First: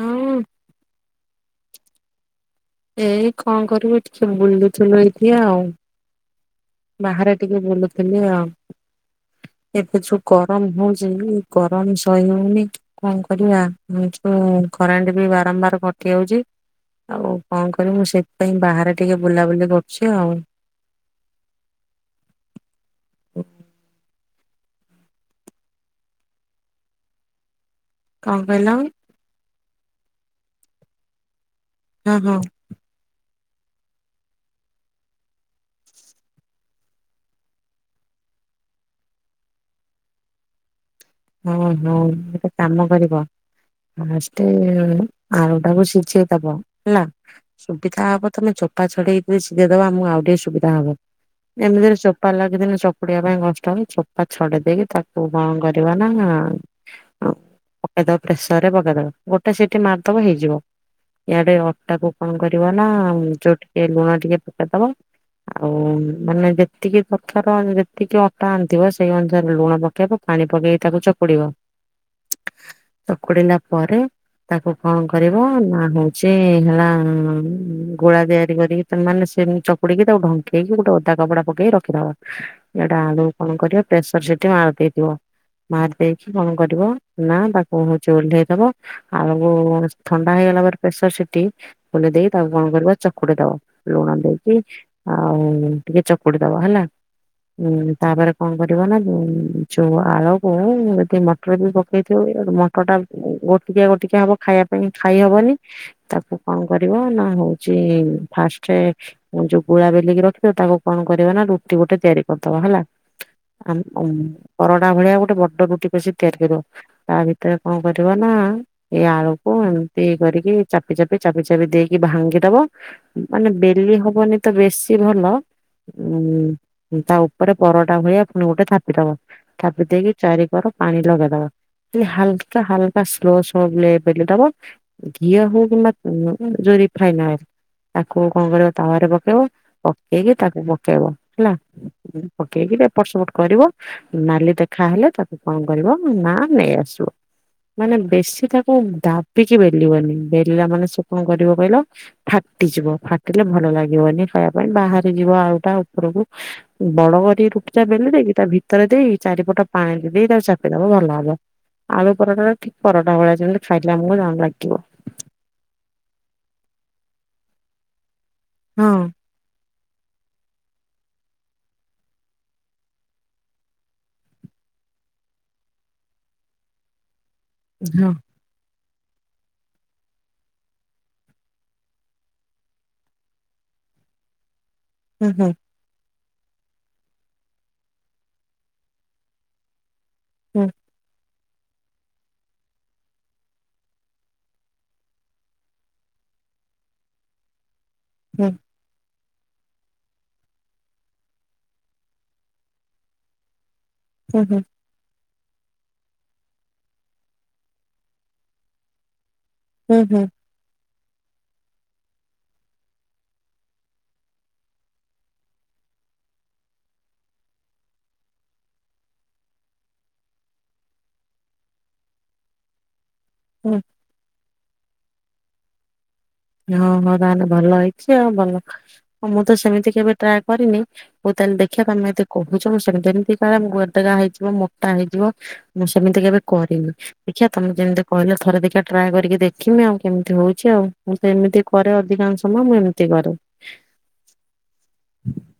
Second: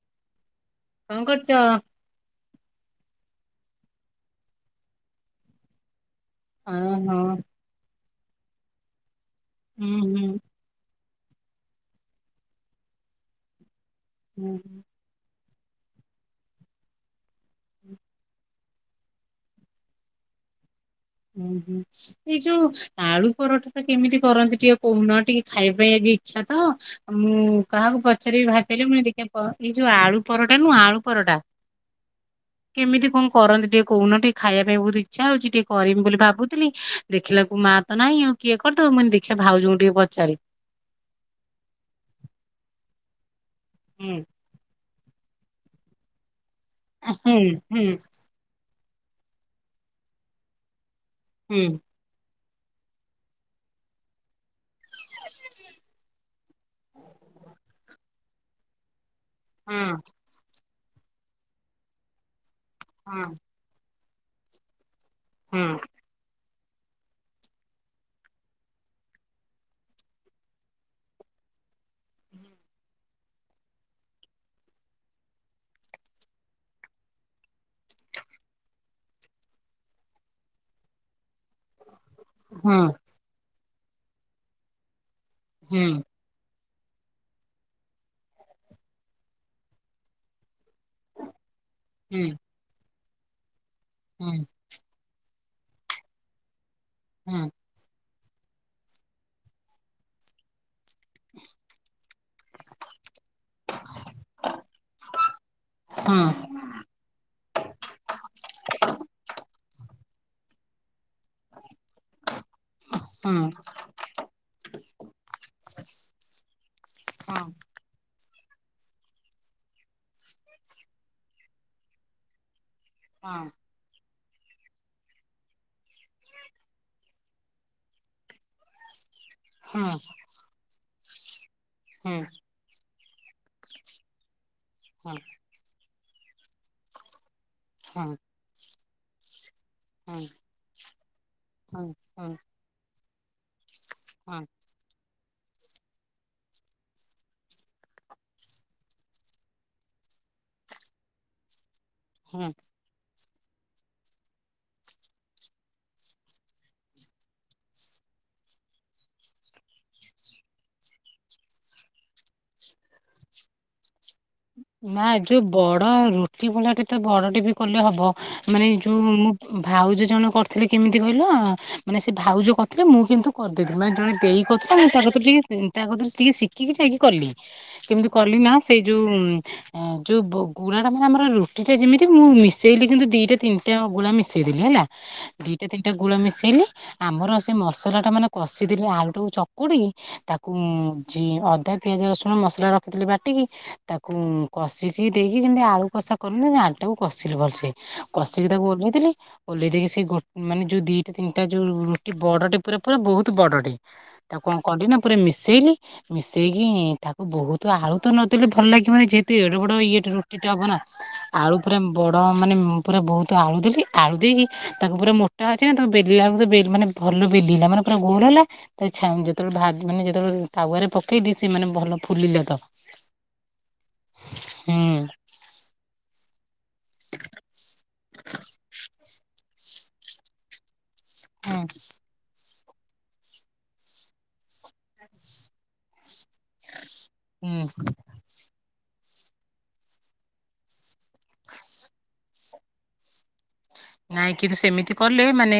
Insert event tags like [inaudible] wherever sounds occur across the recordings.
ହଁ କଣ କରୁଚ? ଏଇ କଣ କରିବୁ ଟିକେ ବୁଲୁଥୁଲୁ ଏଇଠି ଆଉ। ଓହୋ ବାହାରେ ଟିକେ ବୁଲୁଥିଲି ଆଉ ହୁଁ ଏବେ ହୁଁ ଛୁପ୍ ଗରମ ହଉଛି ଗରମ ସହି ହଉନି କଣ କରିବା। ହୁଁ ଏଯୋଉ କରେଣ୍ଟ ବି ବାରମ୍ବାର କଟି ଯାଉଛି ଆଉ କଣ କରିବି ମୁଁ ସେଥିପାଇଁ ବାହାରେ ଟିକେ ବୁଲାବୁଲି କରୁଛି ଆଉ। ହୁଁ ହୁଁ ଏଯୋଉ ଆଳୁ ପରଠାଟା କେମିତି କରନ୍ତି? ଟିକେ କୋଉନ ଟିକେ ଖାଇବା ପାଇଁ ଆଜି ଇଚ୍ଛା ତ, ମୁଁ କାହାକୁ କଣ ପଚାରିବି କହିଲ? ଭାଆରିଥିଲି ମୁଁ କହିଲି ଦେଖିଆ କଣ? ଏଇ ଯୋଉ ଆଳୁ ପରଟା ନୁହଁ ଆଳୁ ପରଟା। ଓହୋ। କେମିତି କଣ କରନ୍ତି ଟିକେ କୋଉନ ଟିକେ ଖାଇବା ପାଇଁ ବହୁତ ଇଚ୍ଛା ହଉଛି ଟିକେ। କରିମି ବୋଲି ଭାବୁଥିଲି ଦେଖିଲାକୁ ମା ତ ନାହିଁ ଆଉ କିଏ କରିଦବ। ମୁଁ କଇନି ଦେଖିଆ ଭାଉଜଙ୍କୁ ଟିକେ ପଚାରେ। ଓହୋ ଗୋଟେ କାମ କରିବ ହୁଁ ଫାଷ୍ଟ ଗୋଟାଏ ଆଳୁଟାକୁ ସିଝେଇଦବ ହେଲା। ହୁଁ ହୁଁ ସୁବିଧା ହବ ତମେ ଚୋପା ଛଡେଇକି ସିଝେଇ ଦବ ଆମକୁ ଆଉ ଟିକେ ସୁବିଧା ହବ। ହୁଁ ଏମିତିରେ ଚୋ ଚୋପା ଲାଗିଥିଲେ ଚକଟିବା ପାଇଁ କଷ୍ଟ ହବ ଚୋପା ଛଡେଇ ଦେଇକି ତାକୁ କଣ କରି [unintelligible] ପକେଇଦବ ପ୍ରେସରରେ ପକେଇଦବ ଗୋଟେ ସିଟି ହଁ ମାରିଦବ ହେଇଯିବ। ଇଆଡେ ଅଟାକୁ କଣ କରିବ ନା ହଁ ଯୋଉ ଟିକେ ଲୁଣ ଟିକେ ପକେଇଦବ। ହଁ ଆଉ ମାନେ ଯେ ଯେତିକି ଦରକାର ଯେତିକି ଅଟା ଆଣିଥିବ ସେଇ ଅନୁସାରେ ଲୁଣ ପକେଇବ, ପାଣି ପକେଇ ତାକୁ ଚକୁଡିବ। [unintelligible] ଚକୁଡିନା ପରେ ତାକୁ କଣ କରିବ ନା ହଉଛି ହେଲା ଗୁଳା ତିଆରି କରିକି ସେମାନେ ସେମିତି ଚକୋଡିକି ତାକୁ ଢଙ୍କେଇକି ଗୋଟେ ଓଦା କପଡ଼ା ପକେଇ ରଖିଦବ। ହଁ। ଆଡେ ଆଳୁକୁ କଣ କରିବ ପ୍ରେସର ସିଟି ମାରି ଦେଇଥିବ। ହୁଁ ମାରି ଦେଇକି କଣ କରିବ, ନା ତାକୁ ହଉଛି ଓହ୍ଲେଇଦବ। ଆଳକୁ ଥଣ୍ଡା ହେଇଗଲା ପରେ ପ୍ରେସର ସିଟି ହୁଁ ଓହ୍ଲେଦେଇ ତାକୁ କଣ କରିବ ଚକୋଡି ଦବ ଲୁଣ ହୁଁ ଦେଇକି। ଆଉ ଟିକେ ଚକୋଡି ଦବ ହେଲା। ହୁଁ। ହୁଁ ତାପରେ କଣ କରିବ ନା ଯୋଉ ଆଳକୁ ଟେ ମଟର ବି ପକେଇଥିବ ବି ମଟରଟା ଗୋଟିକିଆ ଗୋଟିକିଆ ହବ ଖାଇବା ପାଇଁ ଖାଇହବନି। ହୁଁ ତାକୁ କଣ କରିବ ନା ହଉଛି ଫାଷ୍ଟେ ମୁଁ ଯୋଉ ଗୁଳା ବେଲିକି ରଖିିଥିବ ତାକୁ କଣ କରିବ ନା ରୁଟି ଗୋଟେ ତିଆରି କରିଦବ ହେଲା। ହୁଁ। [unintelligible] ପରଟା ଭଳିଆ ଗୋଟେ ବଡ ରୁଟି ପେଶୀ ତିଆରି କରିବ। ତା ହଁ ଭିତରେ କଣ କରିବ ନା ଏଇ ଆଳୁକୁ ଏମିତି କରିକି ଚାପି ଚାପି- ଚାପି -ଚାପି ଦେଇକି ଭାଙ୍ଗିଦବ ହଁ। ମାନେ ବେ ଦେଇ ହବନି ତ ବେଶୀ ଭଲ। ଉୁଁ ତା ଉପରେ ପରଟା ଭଳିଆ ପୁଣି ଗୋଟେ ଥାପିଦବ। ନା ଚାପି ଦେଇକି ଚାରି କର ପାଣି ଲଗେଇଦବ। ଖାଲି ହାଲ କା ହାଲକା ସ୍ଲୋ ସ୍ଲୋ ବ୍ଲେ ବେଲିଦବ। ଘିଅ ହଉ କିମ୍ବା ଯୋଉ ରିଫାଇନ ହଉ ତାକୁ କଣ କରିବ ତାୱରେ ପକେଇବ। ପକେଇକି ତାକୁ ପକେଇବ ହେଲା, ପକେଇକି ଏପଟ ସେପଟ କରିବ ନାଲି ଦେ ଖାହେଲେ ତାକୁ କଣ କରିବ ନା ନେଇ ଆସିବ। ମାନେ ବେଶୀ ତାକୁ ଦାବିକି ବେଲିବନି ବେଲିଲା ମାନେ ସେ କଣ କରିବ କହିଲ ଫାଟିଯିବ ଫାଟିଲେ ଭଲ ଲାଗିବନି ଖାଇବା ପାଇଁ ବାହାରି ଯିବ ଆଉଟା ଉପରକୁ। ବଡ କରି ରୁଟିଟା ବେଲିଦେଇକି ତା ଭି ତର ଦେଇ ଚାରିପଟ ପାଣି ଦେଇ ତାକୁ ଚାପିଦବ ଭଲ ହବ। ଆଳୁ ପରଟା ଟା ଠିକ ପରଟା ଭଳିଆ ଯେମିତି ଖାଇଲେ ଆମକୁ ଜାଣ ଲାଗିବ। ନା ଯୋଉ ବଡ଼ ରୁଟି ଭଳାଟେ ତ ବଡ଼ଟେ ବି କଲେ ହବ। ମାନେ ହଁ ଯଉ ମୁଁ ଭାଉଜ ଜଣେ କରିଥିଲେ କେମିତି କହିଲ? ମାନେ ସେ ଭାଉଜ କରିଥିଲେ ମୁଁ କିନ୍ତୁ କରିଦେଇଥିଲି ମାନେ ଜଣେ ତା କତରେ ଟିକେ ତା କତରେ ଟିକେ ଶିଖିକି ଯାଇକି କଲି। କେମିତି ହଁ। କଲି ନା ସେଇ ଯୋଉ ଯୋଉ ଗୁଳା ଟା ମାନେ ଆମର ରୁଟି ଟା ଯେମିତି ମୁଁ ମିଶେଇଲି କିନ୍ତୁ ଦିଟା ତିନିଟା ଗୁଳା ମିଶେଇଦେଲି ହେଲା। ହୁଁ ହୁଁ ଦିଟା ତିନିଟା ଗୁଳା ମିଶେଇଲି। ଆମର ସେ ମସଲା ଟା ମାନେ କଷିଦଲି ଆଳୁ ଚକ କୁଟିକି ତାକୁ ହୁଁ ଅଦା ପିଆଜ ରସୁଣ ମସଲା ରଖିଥିଲି ବାଟିକି। ତାକୁ କଷିକି ଦେଇକି ଯେମିତି ଆଳୁ କଷା କରୁନି ଆଣିଟାକୁ କଷିଲି ଭଲସେ। କସିକି ତାକୁ ଓହ୍ଲେଇଦେଲି। ଓହ୍ଲେଇ ଦେଇକି ସେ ଗୋ ମାନେ ଯୋଉ ଦିଟା ତିନିଟା ଯୋଉ ରୁଟି ବଡ଼ଟେ ପୁରା ପୁରା ବହୁତ ବଡ଼ଟେ। ହୁଁ ତାକୁ ହୁଁ ହୁଁ କଣ କଲି ନା ପୁରା ମିଶେଇଲି, ମିଶେଇକି ତାକୁ ବହୁତ ଆଳୁତ ନଦଲେ ଭଲ ଲାଗିବାନ ଯେହେତୁ ଏଡ଼େ ବଡ଼ ଇଏଟ୍ ହୁଁ ରୁଟି ଟା ହବ ନା। ଆଳୁ ପୁରା ବଡ଼ ମାନେ ମୁଁ ପୁରା ବହୁତ ଆଳୁ ଦେଲି। ଆଳୁ ଦେଇକି ତାକୁ ପୁରା ମୋ ା ଅଛି ନା ତ ବେଲିଲାକୁେ ମାନେ ଭଲ ବେଲିଲ ମାନେ ପୁର ଗୋର ହେଲା ଛ ଯେତେବେଳେ ଭାତ ମାନେ ଯେତେବେଳେ ତାୱାରେ ପକେଇଦି ସେ ମାନେ ଭଲ ଫୁଲିଲା ତ। ହୁଁ। ହୁଁ। ହଁ ହଁ ତାହେଲେ ଭଲ ହେଇଛି ଆଉ ଭଲ। ମୁଁ ତ ସେମିତି କେବେ ଟ୍ରାଏ କରିନି। ହଉ ତାହେଲେ ଦେଖିବା ତମେ ଦି କହୁଛ ମୁଁ ସେମିତି ଯେମିତି କ ଗୋଧଗା ହେଇଯିବ ମୋଟା ହେଇଯିବ ମୁଁ ସେମିତି କେବେ କରିନି। ଦେଖିବା ତମେ ହୁଁ ଯେମିତି କହିଲ ଥରେ ଦେଖିବା ଟ୍ରାଏ କରିକି ଦେଖମି ଆଉ କେମିତି ହଉଛି ଆଉ। ମୁଁ ତ ଏମିତି କରେ ଅଧିକାଂଶ ସମୟ ମୁଁ ଏମିତି କରେ। ନାଇଁ କିନ୍ତୁ ସେମିତି କଲେ ମାନେ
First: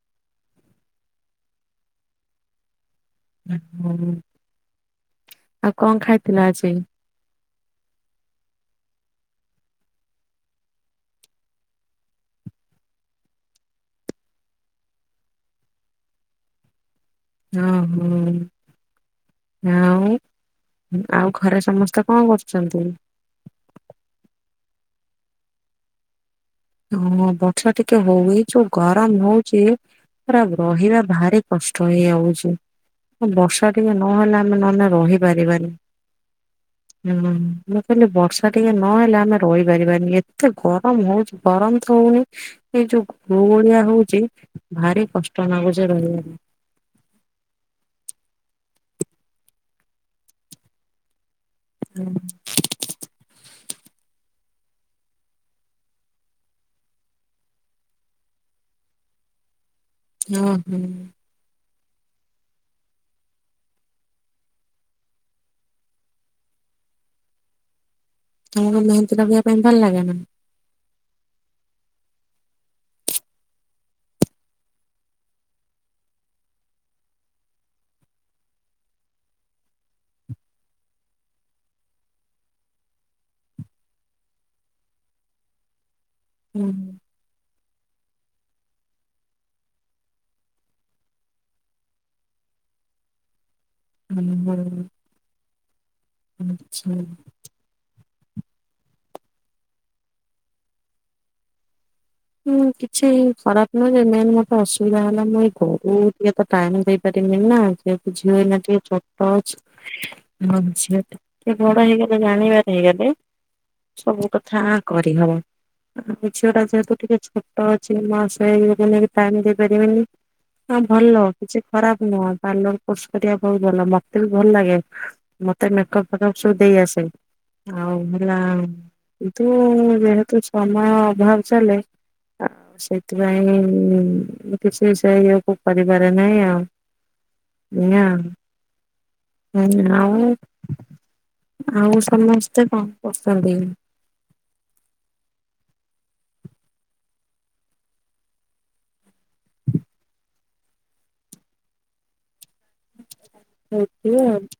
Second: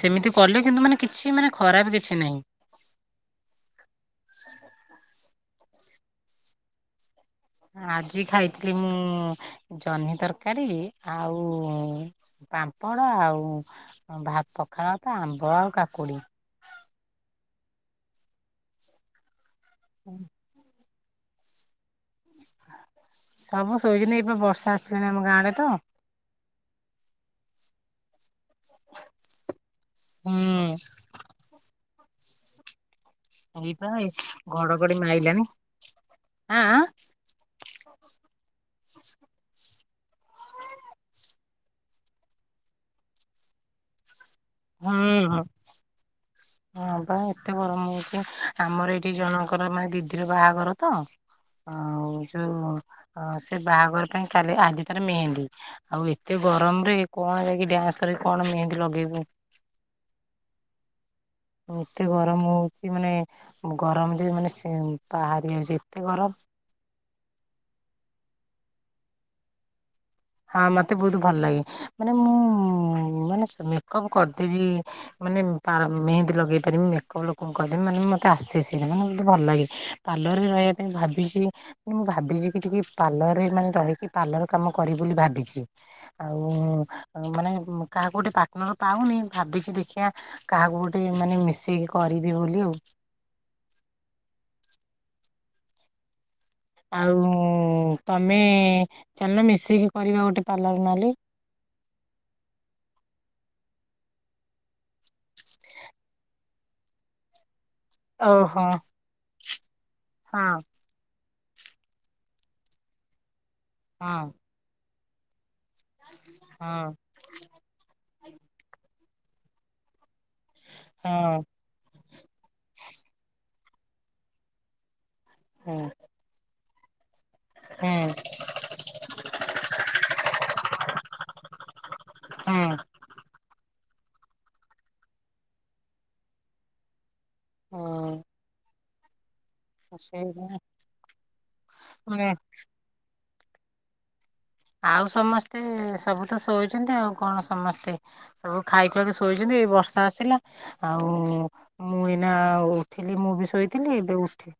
ସେମିତି କଲେ କିନ୍ତୁ ମାନେ କିଛି ମାନେ ଖରାପ କିଛି ନାହିଁ। ହଁ ଆଉ କଣ ଖାଇଥିଲ ଆଜି? ଆଜି ଖାଇଥିଲି ମୁଁ ଜହ୍ନି ତରକାରୀ ଆଉ ପାମ୍ପଡ଼ ଆଉ ଭାତ ପଖାଳ ତ ଆମ୍ବ ଆଉ କାକୁଡି଼। ହଁ ହୋ। ଆଉ ଆଉ ଘରେ ସମସ୍ତ କଣ କରୁଛନ୍ତି? ସବୁ ଶୋଇଛନ୍ତି ଏବେ ବର୍ଷା ଆସିଲାଣି ଆମ ଗାଁ ଆଡ଼େ ତ। ହଁ ବର୍ଷା ଟିକେ ହଉ। ଏ ଯୋଉ ଗରମ ହଉଛି ପୁରା ହୁଁ ରହିବା ଭାରି କଷ୍ଟ ହେଇଯାଉଛି। ବର୍ଷା ଏଇପା ଟିକେ ନହେଲେ ଆମେ ନହେଲେ ଘଡଘଡି ମାଇଲାଣି ରହିପାରିବାନି। ଆଁ ଆଁ ହୁଁ। ମୁଁ କହିଲି ବର୍ଷା ଟିକେ ନହେଲେ ଆମେ ରହିପାରିବାନି। ଏତେ ଗରମ ହଉଛି। ଗରମ ତ ହଉନି, ଏଇ ଯୋଉ ଗୁଳୁଗୁଳିଆ ହଉଛି ଭାରି ହୁଁ କଷ୍ଟ ଲାଗୁଛି ରହିବାକୁ। ହଁ ବା ଏତେ ଗରମ ହଉଛି। ଆମର ଏଇଠି ଜଣଙ୍କର ମାନେ ଦିଦିର ବାହାଘର ତ ଆଉ ଯୋଉ ସେ ବାହାଘର ପାଇଁ କାଲି ଆଜି ତାର ମେହେନ୍ଦୀ। ଆଉ ଏତେ ଗରମରେ କଣ ଯାଇକି ଡ୍ୟାନ୍ସ କରିକି କଣ ମେହେନ୍ଦି ଲଗେଇବୁ। ହଁ ହୁଁ। ଏତେ ଗରମ ହଉଛି ମାନେ ଗରମ ଯେ ମାନେ ବାହାରି ଯାଉଛି ଏତେ ଗରମ। ତମକୁ ମେହେନ୍ଦି ଲଗେଇବା ପାଇଁ ଭଲ ଲାଗେ ନା? ହଁ ମତେ ବହୁତ ଭଲ ଲାଗେ। ମାନେ ମୁଁ ମାନେ ସେ ମେକଅପ୍ କରିଦେବି ମାନେ ପା ମେହେନ୍ଦି ଲଗେଇ ପାରିବି, ମେକପ୍ ଲୋକଙ୍କୁ କରିଦେବି, ମାନେ ମତେ ଆସେ ସେଇଟା ମାନେ ମତେ ଭଲ ଲାଗେ। ପାର୍ଲରରେ ରହିବା ପାଇଁ ଭାବିଛି। ମୁଁ ଭାବିଛି କି ଟିକେ ପାର୍ଲରରେ ମାନେ ରହିକି ପାର୍ଲର କାମ କରି ବୋଲି ଭାବିଛି। ଆଉ ହୁଁ, ମାନେ କାହାକୁ ଗୋଟେ ପାର୍ଟନର ପାଉନି, ଭାବିଚି ଦେଖିଆ କାହାକୁ ଗୋଟେ ମାନେ ମିଶେଇକି କରିବି ବୋଲି ଆଉ। ହୁଁ ହୁଁ। ଆଚ୍ଛା ଆଉ ତମେ ଚାଲୁନ ମିଶିକି କରିବା ଗୋଟେ ପାର୍ଲର ନଲେ। ହୁଁ କିଛି ଖରାପ ନୁହଁ ଯେ, ମେନ୍ ମୋର ତ ଅସୁବିଧା ହେଲା ମୁଁ ଏଇ ଘରୁ ଟିକେ ତ ଟାଇମ୍ ଦେଇପାରନିମି ନା। ଯେହେତୁ ଝିଅ ଏଇନା ଓହୋ ଟିକେ ଛୋଟ ଅଛି, ହଁ ମୋ ଝିଅ ଟି କେ ବଡ ହେଇଗଲେ ଜାଣିବାର ହେଇଗଲେ, ହଁ ସବୁ କଥା କରିହବ। ଏ ଝିଅଟା ଯେହେତୁ ହଁ ଟିକେ ଛୋଟ ଅଛି, ମୁଁ ଆଉ ସେ ଇଏକୁ ନେଇକି ଟାଇମ ଦେଇପାରିବିନି। ହଁ ଭଲ କିଛି ଖରାପ ନୁହଁ। ପାର୍ଲର କୋର୍ସ କରିବା ବହୁତ ଭଲ। ମତେ ବି ଭଲଲାଗେ ମତେ ହୁଁ ମେକପ୍ ଫେକପ୍ ସବୁ ଦେଇଆସେ। ହୁଁ ଆଉ ହେଲା କିନ୍ତୁ ଯେହେତୁ ସମୟ ଅଭାବ ଚାଲେ ଆ ହୁଁ। ସେଥିପାଇଁ ମୁଁ କିଛି ସେ ଇଏକୁ କରିପାରେ ନାହିଁ ଆଉ। ଏୟା ଆଉ। ହୁଁ ହୁଁ ଆଉ, ସେଇ ଆଉ ମାନେ ସମସ୍ତେ କଣ କରୁଚନ୍ତି? ଆଉ ସମସ୍ତେ, ସବୁ ତ ଶୋଇଛନ୍ତି ଆଉ କଣ ସମସ୍ତେ। ସବୁ ଖାଇଖୁଆକି ଶୋଇଛନ୍ତି, ଏଇ ବର୍ଷା ଆସିଲା ଆଉ ମୁଁ ଏଇନା ଉଠିଲି, ମୁଁ ବି ଶୋଇଥିଲି, ଏବେ ଶୋଇଥିବେ ଆଉ। ଉଠି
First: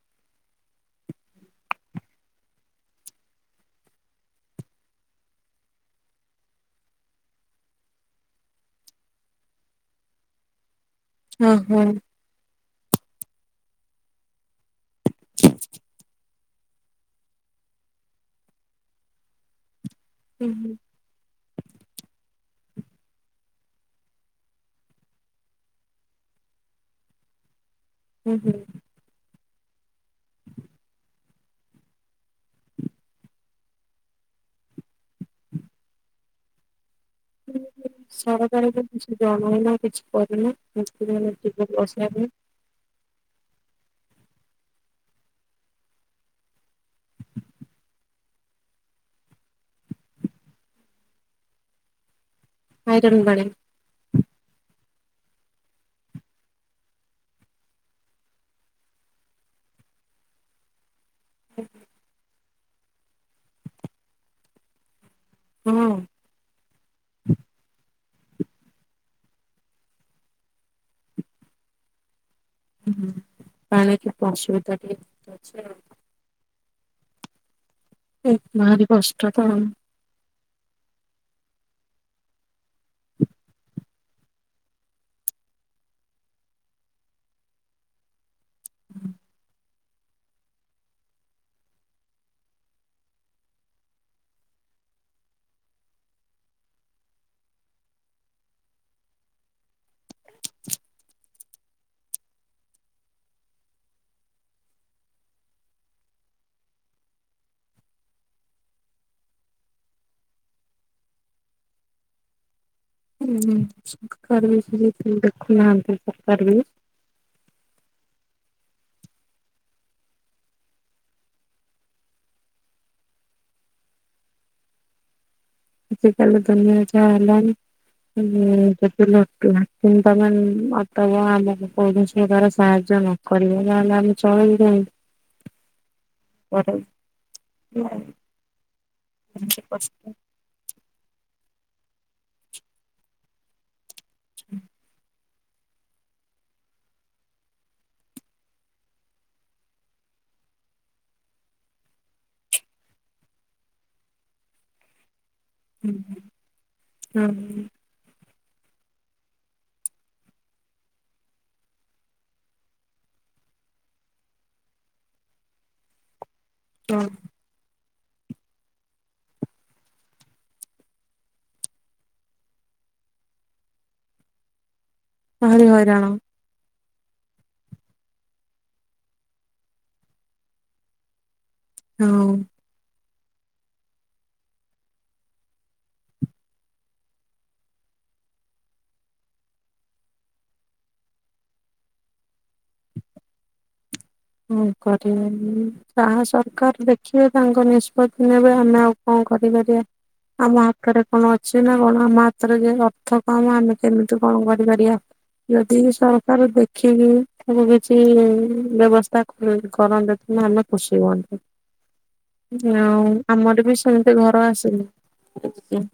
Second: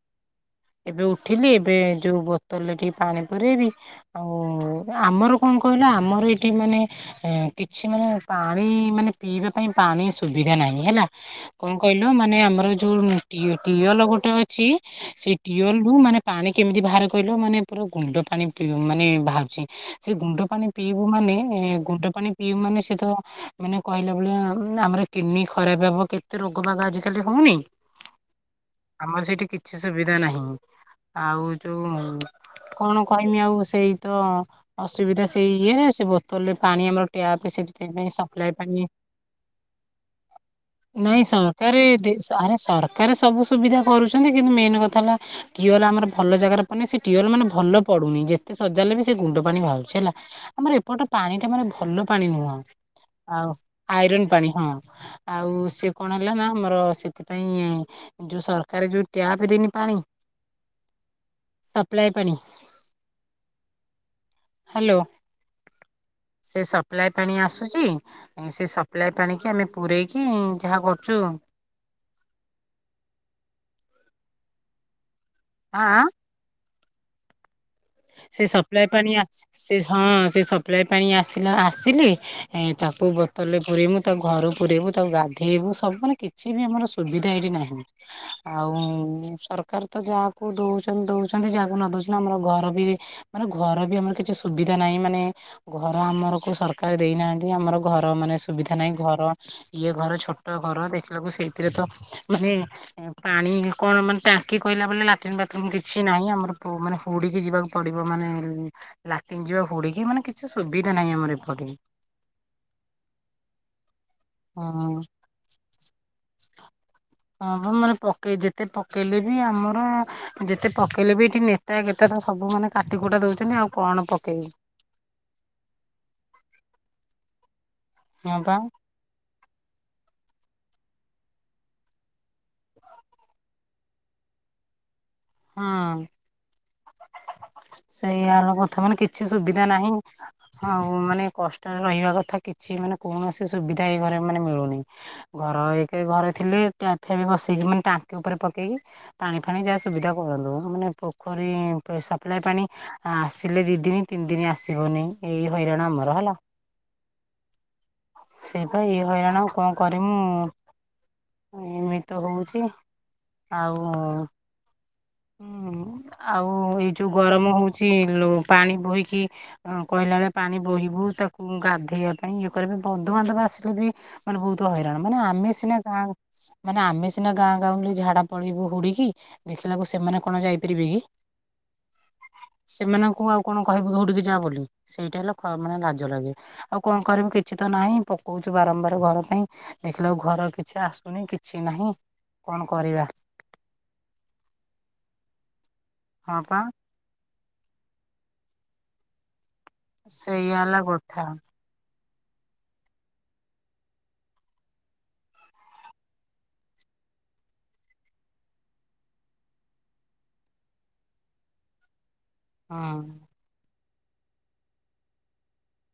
ଏବେ ଉଠିଲି ଏବେ ଯୋଉ ବୋତଲରେ ଟିକେ ପାଣି ପୁରେଇବି ଆଉ ଏ ଆମର କଣ କହିଲ, ଆମର ଏଠି ମାନେ ଏ କିଛି ମାନେ ପାଣି ମାନେ ପିଇବା ପାଇଁ ପାଣି ସୁବିଧା ନାହିଁ ହେଲା। ହଁ କଣ ହଁ। କହିଲ ମାନେ ଆମର ଯୋଉ ଟିଅ ଟିଅଲ ଗୋଟେ ଅଛି, ସେଇ ଟିଅଲରୁ ମାନେ ପାଣି କେମିତି ବାହାରେ କହିଲ ମାନେ ପୁରା ଗୁଣ୍ଡ ପାଣି ପି ମାନେ ବାହାରୁଛି। ସେଇ ଗୁଣ୍ଡ ହୁଁ ପାଣି ହୁଁ ପି ବୁ ମାନେ ଗୁଣ୍ଡ ପାଣି ପିଇବୁ ମାନେ ସେତ ମାନେ କହିଲା ଭଳିଆ ଆମର କିଡନୀ ଖରାପ ହବ କେ ତେ ରୋଗ ବାଗ ଆଜିକାଲି ହଉନି ହୁଁ ହୁଁ। ଆମର ସେଇଠି କିଛି ସୁବିଧା ନାହିଁ। ଆଉ ଯୋଉ କଣ କହିମି ଆଉ ସେଇ ତ ଅସୁବିଧା ସେଇ ଇଏରେ ସେ ବୋତଲରେ ପାଣି ଆମର ଟ୍ୟାପ ସେଥିପାଇଁ ପାଇଁ ସପ୍ଲାଏ ସରକାର ବି ପାଣି, କିଛି ଜଣଉନା କିଛି କରୁନି ନାଇଁ ମିସ୍ତ୍ରୀମାନେ ସ ଟ୍ୟୁବଲ୍ କାରୀ ବସେଇବା ଦି ପାଇଁ ଆରେ ସରକାର ସବୁ ସୁବିଧା କରୁଛନ୍ତି କିନ୍ତୁ ମେନ୍ କଥା ହେଲା ଟିଅଲ ଆମର ଭଲ ଜାଗାରେ ପଡ଼ୁନି, ସେ ଟିଅଲ ମାନେ ଭଲ ପଡୁନି। ଯେତେ ସଜାଡିଲେ ବି ସେ ଗୁଣ୍ଡ ପାଣି ବାହାରୁଛି ହେଲା। ଆମର ଏପଟ ପାଣିଟା ମାନେ ଭଲ ପାଣି ନୁହଁ, ଆଇରନ୍ ପାଣି ଆଉ ଆଇରନ୍ ପାଣି ହଁ। ଆଉ ସିଏ କଣ ହେଲା ନା, ଆମର ସେଥିପାଇଁ ଯୋଉ ସରକାର ଯୋଉ ଟ୍ୟାପ ଦେଇନି ପାଣି, ସପ୍ଲାଏ ପାଣି ହାଲୋ। ହୁଁ। ସେ ସପ୍ଲାଏ ପାଣି ଆସୁଚି ସେ ସପ୍ଲାଏ ପାଣି କି ଆମେ ପୁରେଇକି ଯାହା କରୁଚୁ ଉଁ ହୁଁ ପାଣି କେତେ ଅସୁବିଧା ଟିକେ ଅଛି ଆଉ ଆ ଆଁ। ଆଉ ସେ ଭାରି ସପ୍ଲାଏ ପାଣି କଷ୍ଟ ତ ଆସ ଆଉ। ସେ ହଁ ସେ ସପ୍ଲାଏ ପାଣି ଆସିଲା ଆସିଲି ଏଁ ତାକୁ ବୋତଲରେ ପୁରେଇମୁ ତାକୁ ଘରୁ ପୁରେଇମୁ ତାକୁ ଗା ଧେଇବୁ ସବୁ ମାନେ କିଛି ବି ଆମର ସୁବିଧା ଏଇଠି ନାହିଁ। ଆଉ ସରକାର ତ ଯାହାକୁ ଦଉଚନ୍ତି ଦଉଚନ୍ତି ଯାହାକୁ ନ ଦଉଚନ୍ତି ଆମର ଘର ବି ମାନେ ଘର ବି ଆମର କିଛି ସୁବିଧା ନାହିଁ ମାନେ ଘର ଆମରକୁ ସରକାର ଦେଇନାହାନ୍ତି ଆମର ଘର ମାନେ ସୁବିଧା ନାହିଁ ଘର ଇଏ ଘର ଛୋଟ ଘର ଦେଖିଲାକୁ ସେଇଥିରେ ତ ମାନେ ପାଣି କଣ ମାନେ ଟାଙ୍କି କହିଲା ବୋଲେ ଲାଟ୍ରିନ୍ ବାଥରୁମ୍ କିଛି ନାହିଁ ଆମର ଓ ମାନେ ହୁଡିକି ଯିବାକୁ ପଡିବ ମାନେ ଲାଟିନ ଯିବା ହୁଡିକି ମାନେ କିଛି ସୁବିଧା ନାହିଁ ଆମର ଏପଟେ। ହୁଁ ସରକାର ବି ହଁ। [unintelligible] ଦେଖୁନାହାନ୍ତି ସରକାର ବି ହଁ ଆମର ପକେଇ ଯେତେ ପକେଇଲେ ବି ଆମର ଯେତେ ପକେଇଲେ ବି ଏଠି ନେତା କେତେଟା ସବୁ ମାନେ କାଟି କୁଟା ଦଉଛନ୍ତି ଆଉ କଣ ପକେଇବୁ। ଆଜିିକାଲି ଦୁନିଆ ଯାହା ହେଲାଣିି ହଁ ପା। ଉଁ କୁଲର ଟୁଣା [unintelligible] ତମ ଆମକୁ କୋୖଣସି ପ୍ରକାର ସାହାଯ୍ୟ ନୁହଁ। କରିବେ ନହେଲେ ଆମେ ଚଳିବୁ କେମିତି ହଁ ଘରେ ସେଇଆ ହେଲା କଥା ମାନେ କିଛି ସୁବିଧା ନାହିଁ। କଷ୍ଟ। ହଉ ମାନେ କଷ୍ଟରେ ରହିବା କଥା କିଛି ମାନେ କୌଣସି ସୁବିଧା ଏଇ ଘରେ ମାନେ ମିଳୁନି। ଘର ଏକେ ଘରେ ଥିଲେ ଟ୍ୟାଫିଆ ବିି ବସେଇକି ମାନେ ଟାଙ୍କି ଉପରେ ପକେଇକି ପାଣି ଫାଣି ଯା ସୁବିଧା କରନ୍ତୁ ମାନେ ପୋଖରୀ ସପ୍ଲାଏ ପାଣି ଆସିଲେ ଦି ଦିନ ତିନି ଦିନ ଆସିବନି। ଏଇ ହଇରାଣ ଆମର ହେଲା। ହୁଁ ସେଇପା ଏଇ ହଇରାଣ କଣ କରି ମୁଁ ଏମିତି ତ ହଉଚି ଆଉ ହୁଁ ଆଉ ଏଇ ଯୋଉ ଗରମ ହଉଚି ଲୋ ପାଣି ବୋହିକି ହଁ କହିଲା ବେଳେ ପାଣି ବୋହିବୁ ତାକୁ ଗାଧେଇବା ପାଇଁ ଇଏ କରିବି ବନ୍ଧୁବାନ୍ଧବ ଆସିଲେ ବି ମାନେ ବୋହୁତ ହଇରାଣ ମାନେ ଆମେ ଭାରି ସିନା ହଇରାଣ ଗାଁ ମାନେ ଆମେ ସିନା ଗାଁ ଗାଁଉଲି ଝାଡା ପଳେଇବୁ ହୁଡିକି ଦେଖିଲାକୁ ସେ ସେମାନେ କଣ ଯାଇପାରିବେ କି? ନା ହଉ। ସେମାନଙ୍କୁ ଆଉ କଣ କହିବୁ ହୁଡିକି ଯା ବୋଲି ସେଇଟା ହେଲା ଖ ମାନେ ଲାଜ ଲାଗେ। ଆଉ କଣ କରିବୁ କିଛି ତ ନାହିଁ ପକଉଚୁ ବାରମ୍ବାର ଘର ପାଇଁ ଦେଖିଲାକୁ ଘର କିଛି ଆସୁନି କିଛି ନାହିଁ କଣ କରିବା? ମୁଁ କରିବିନି ତାହା ହଁ ପା ସରକାର ଦେଖ ଦେଖିବେ ତାଙ୍କ ନିଷ୍ପତ୍ତି ନେବେ ଆମେ ଆଉ କଣ କରିପାରିବା ସେଇଆ ଆମ ହେଲା ହାତରେ କଥା କଣ ଅଛି? ନା କଣ ଆମ ହାତରେ ଯେ ଅର୍ଥ କମ୍ ଆମେ କେମିତି କଣ କରିପାରିବା। ଯଦି ବି ସରକାର ଦେଖିବି ତାକୁ କିଛି ବ୍ୟବସ୍ ତାକୁ କଣ କରନ୍ତେ କି ଆମେ ଖୁସି ହୁଅନ୍ତୁ ହଁ ଆଉ ଆମର ବି ସେମିତି ଘର ଆସିନି।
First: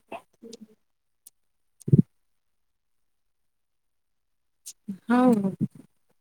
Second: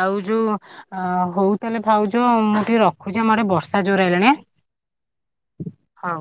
ଆଉ ଯୋଉ ଆଁ ହଉ ତାହେଲେ ଭାଉଜ ଯୋଉ ମୁଁ ଟିକେ ରଖୁଚି ଆମ ଆଡେ ବର୍ଷା ଜୋର ଆଇଲାଣି। ହଉ। ହଉ।